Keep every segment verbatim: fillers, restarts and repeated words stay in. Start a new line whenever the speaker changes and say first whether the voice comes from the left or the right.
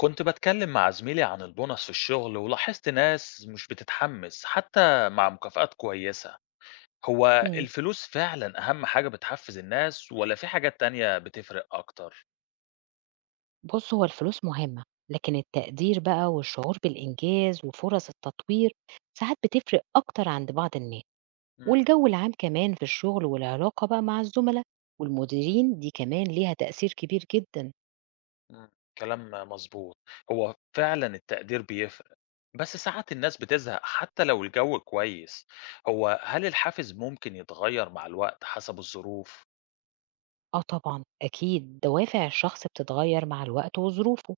left: كنت بتكلم مع زميلي عن البونص في الشغل، ولاحظت ناس مش بتتحمس حتى مع مكافآت كويسة. هو
right: إمم.
left: الفلوس فعلا أهم حاجة بتحفز الناس، ولا في حاجات تانية بتفرق أكتر؟
right: بُص، هو الفلوس مهمة، لكن التقدير بقى والشعور بالإنجاز وفُرَص التطوير ساعات بتفرق أكتر عند بعض الناس،
left: مم.
right: والجو العام كمان في الشغل والعلاقة بقى مع الزُملا والمديرين دي كمان ليها تأثير كبير جدًا.
left: مم. كلام مظبوط. هو فعلا التقدير بيفرق، بس ساعات الناس بتزهق حتى لو الجو كويس. هو هل الحافز ممكن يتغير مع الوقت حسب الظروف؟
right: آه طبعًا، أكيد دوافع الشخص بتتغيّر مع الوقت وظروفه،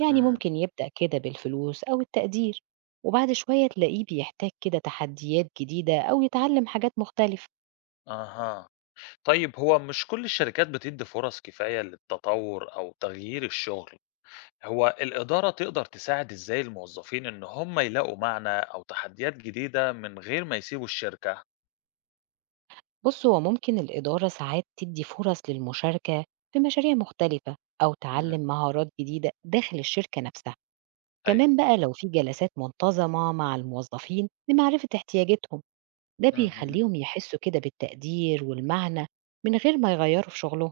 right: يعني
left: مم.
right: ممكن يبدأ كده بالفلوس أو التقدير، وبعد شوية تلاقيه بيحتاج كده تحديات جديدة أو يتعلم حاجات مختلفة.
left: أها. طيب هو مش كل الشركات بتدي فرص كفاية للتطور أو تغيير الشغل. هو الإدارة تقدر تساعد إزاي الموظفين إن هم يلاقوا معنى أو تحديات جديدة من غير ما يسيبوا الشركة؟
right: بص، هو ممكن الإدارة ساعات تدي فرص للمشاركة في مشاريع مختلفة أو
left: مم.
right: تعلم مهارات جديدة داخل الشركة نفسها.
left: أيوه.
right: كمان بقى لو في جلسات منتظمة مع الموظفين لمعرفة احتياجاتهم، ده
left: مم.
right: بيخليهم يحسوا كده بالتقدير والمعنى من غير ما يغيروا في شغلهم.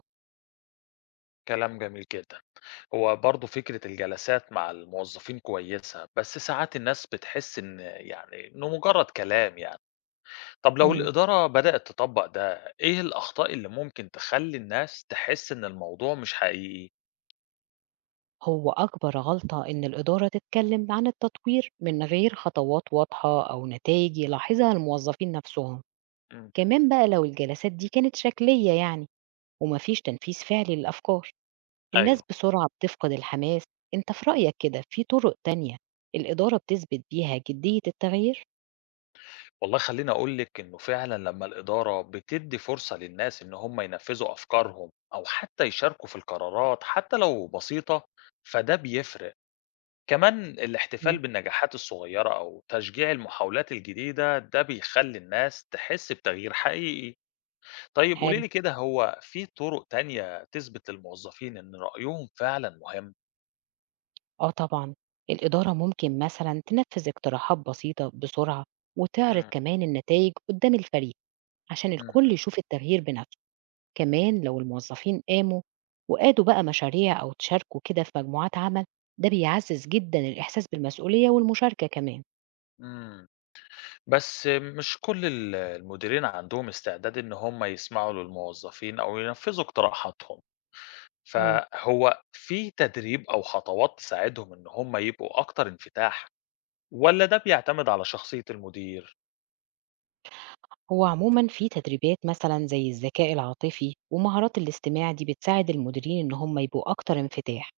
left: كلام جميل جدا. هو برضه فكرة الجلسات مع الموظفين كويسة، بس ساعات الناس بتحس إن يعني إنه مجرد كلام يعني طب لو
right: مم.
left: الإدارة بدأت تطبق ده، إيه الأخطاء اللي ممكن تخلي الناس تحس إن الموضوع مش حقيقي؟
right: هو أكبر غلطة إن الإدارة تتكلم عن التطوير من غير خطوات واضحة أو نتائج يلاحظها الموظفين نفسهم.
left: مم.
right: كمان بقى لو الجلسات دي كانت شكلية يعني، ومفيش تنفيذ فعلي للأفكار، الناس
left: أيوه.
right: بسرعة بتفقد الحماس. أنت في رأيك كده في طرق تانية الإدارة بتثبت بيها جدية التغيير؟
left: والله خلّيني أقول لِك إنه فعلًا لمّا الإدارة بتدّي فرصة للناس إن هم ينفّذوا أفكارهم أو حتى يشاركوا في القرارات حتى لو بسيطة، فده بيفرق. كمان الاحتفال
right: مم.
left: بالنجاحات الصغيرة أو تشجيع المحاولات الجديدة، ده بيخلّي الناس تحس بتغيير حقيقي. طيب قولي
right: حلو.
left: لي كده، هو في طرق تانية تثبت للموظفين إن رأيهم فعلًا مهم؟
right: آه طبعا، الإدارة ممكن مثلا تنفذ اقتراحات بسيطة بسرعة، وتعرض
left: إمم.
right: كمان النتائج قدام الفريق عشان الكل
left: اهم.
right: يشوف التغيير بنفسه. كمان لو الموظفين قاموا وقادوا بقى مشاريع أو تشاركوا كده في مجموعات عمل، ده بيعزز جدا الإحساس بالمسؤولية والمشاركة كمان.
left: إمم. بس مش كل ال المديرين عندهم استعداد إن هم يسمعوا للموظفين أو ينفذوا اقتراحاتهم،
right: مم.
left: فهو في تدريب أو خطوات تساعدهم إن هم يبقوا أكتر انفتاح، والّا ده بيعتمد على شخصية المدير؟
right: هو عموما في تدريبات مثلا زي الذكاء العاطفي ومهارات الاستماع، دي بتساعد المديرين ان هم يبقوا اكتر انفتاح.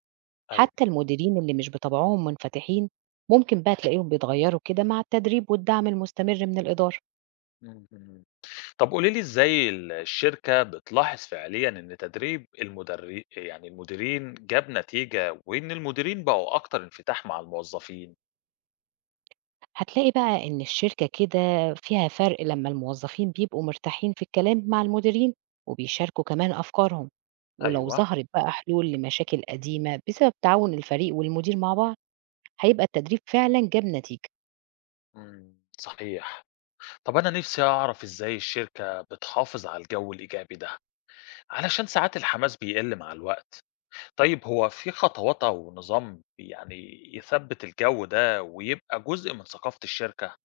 left: أيوه.
right: حتى المديرين اللي مش بطبعهم منفتحين ممكن بقى تلاقيهم بيتغيروا كده مع التدريب والدعم المستمر من الإدارة.
left: اهم. طب قولي لي إزاي ال الشركة بتلاحظ فعليًا إن تدريب المدري يعني المديرين جاب نتيجة، وإن المديرين بقوا أكتر انفتاح مع الموظفين؟
right: هتلاقي بقى ان الشركة كده فيها فرق لما الموظفين بيبقوا مرتاحين في الكلام مع المديرين وبيشاركوا كمان أفكارهم، ولو
left: أيوه.
right: ظهرت بقى حلول لمشاكل قديمة بسبب تعاون الفريق والمدير مع بعض، هيبقى التدريب فعلا جاب نتيجة.
left: إمم، صحيح. طب أنا نفسي أعرف إزاي الشركة بتحافظ على الجو الإيجابي ده، علشان ساعات الحماس بيقل مع الوقت. طيب هو في خطوات أو نظام يعني يثبت الجو ده ويبقى جزء من ثقافة الشركة؟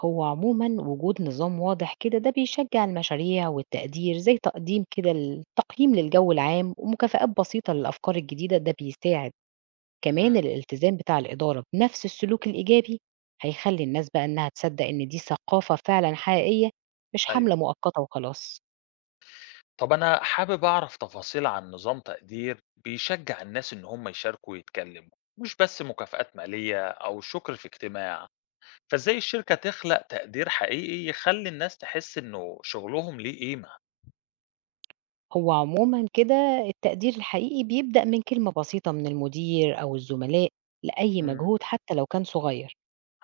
right: هو عمومًا وجود نظام واضح كده ده بيشجّع المشاريع والتقدير، زي تقديم كده التقييم للجو العام ومكافآت بسيطة للأفكار الجديدة، ده بيساعد، كمان
left: امم.
right: الالتزام بتاع الإدارة بنفس السلوك الإيجابي هيخلّي الناس بقى إنها تصدّق إن دي ثقافة فعلًا حقيقية، مش
left: أيوه.
right: حملة مؤقتة وخلاص.
left: طب أنا حابب أعرف تفاصيل عن نظام تقدير بيشجع الناس إن هم يشاركوا ويتكلموا، مش بس مكافآت مالية أو شكر في اجتماع. فإزاي الشركة تخلق تقدير حقيقي يخلي الناس تحس إنه شغلهم ليه قيمة؟
right: هو عمومًا كده التقدير الحقيقي بيبدأ من كلمة بسيطة من المدير أو الزملاء لأي
left: امم.
right: مجهود حتى لو كان صغير.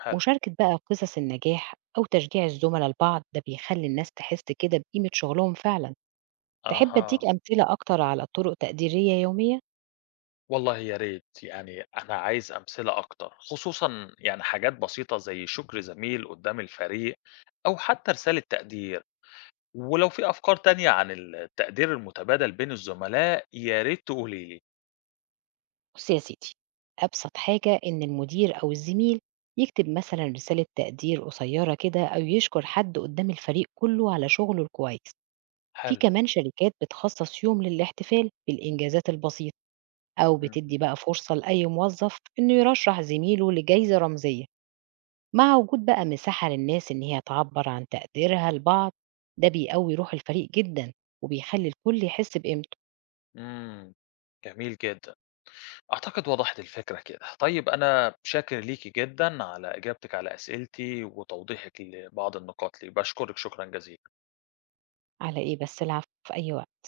left: حلو.
right: مشاركة بقى قصص النجاح أو تشجيع الزملاء لبعض ده بيخلي الناس تحس كده بقيمة شغلهم فعلا. تحب
left: أها.
right: أديك أمثلة أكتر على طرق تقديرية يومية؟
left: والله يا ريت. يعني أنا عايز أمثلة أكتر، خصوصا يعني حاجات بسيطة زي شكر زميل قدام الفريق أو حتى رسالة تقدير. ولو في أفكار تانية عن التقدير المتبادل بين الزملاء يا ريت تقولي لي.
right: بص يا سيدي، أبسط حاجة إن المدير أو الزميل يكتب مثلا رسالة تقدير قصيرة كده، أو يشكر حد قدام الفريق كله على شغله الكويس. في
left: حلو.
right: كمان شركات بتخصص يوم للاحتفال بالإنجازات البسيطة، أو
left: مم.
right: بتدي بقى فرصة لأي موظف إنه يرشح زميله لجايزة رمزية. مع وجود بقى مساحة للناس إن هي تعبر عن تقديرها لبعض، ده بيقوي روح الفريق جدا، وبيخلي الكل يحس بقيمته.
left: مم. جميل جدا. أعتقد وضحت الفكرة كده. طيب أنا شاكر ليكي جدا على إجابتك على أسئلتي وتوضيحك لبعض النقاط لي، بشكرك شكرا جزيلا.
right: على إيه بس، العفو في أي وقت.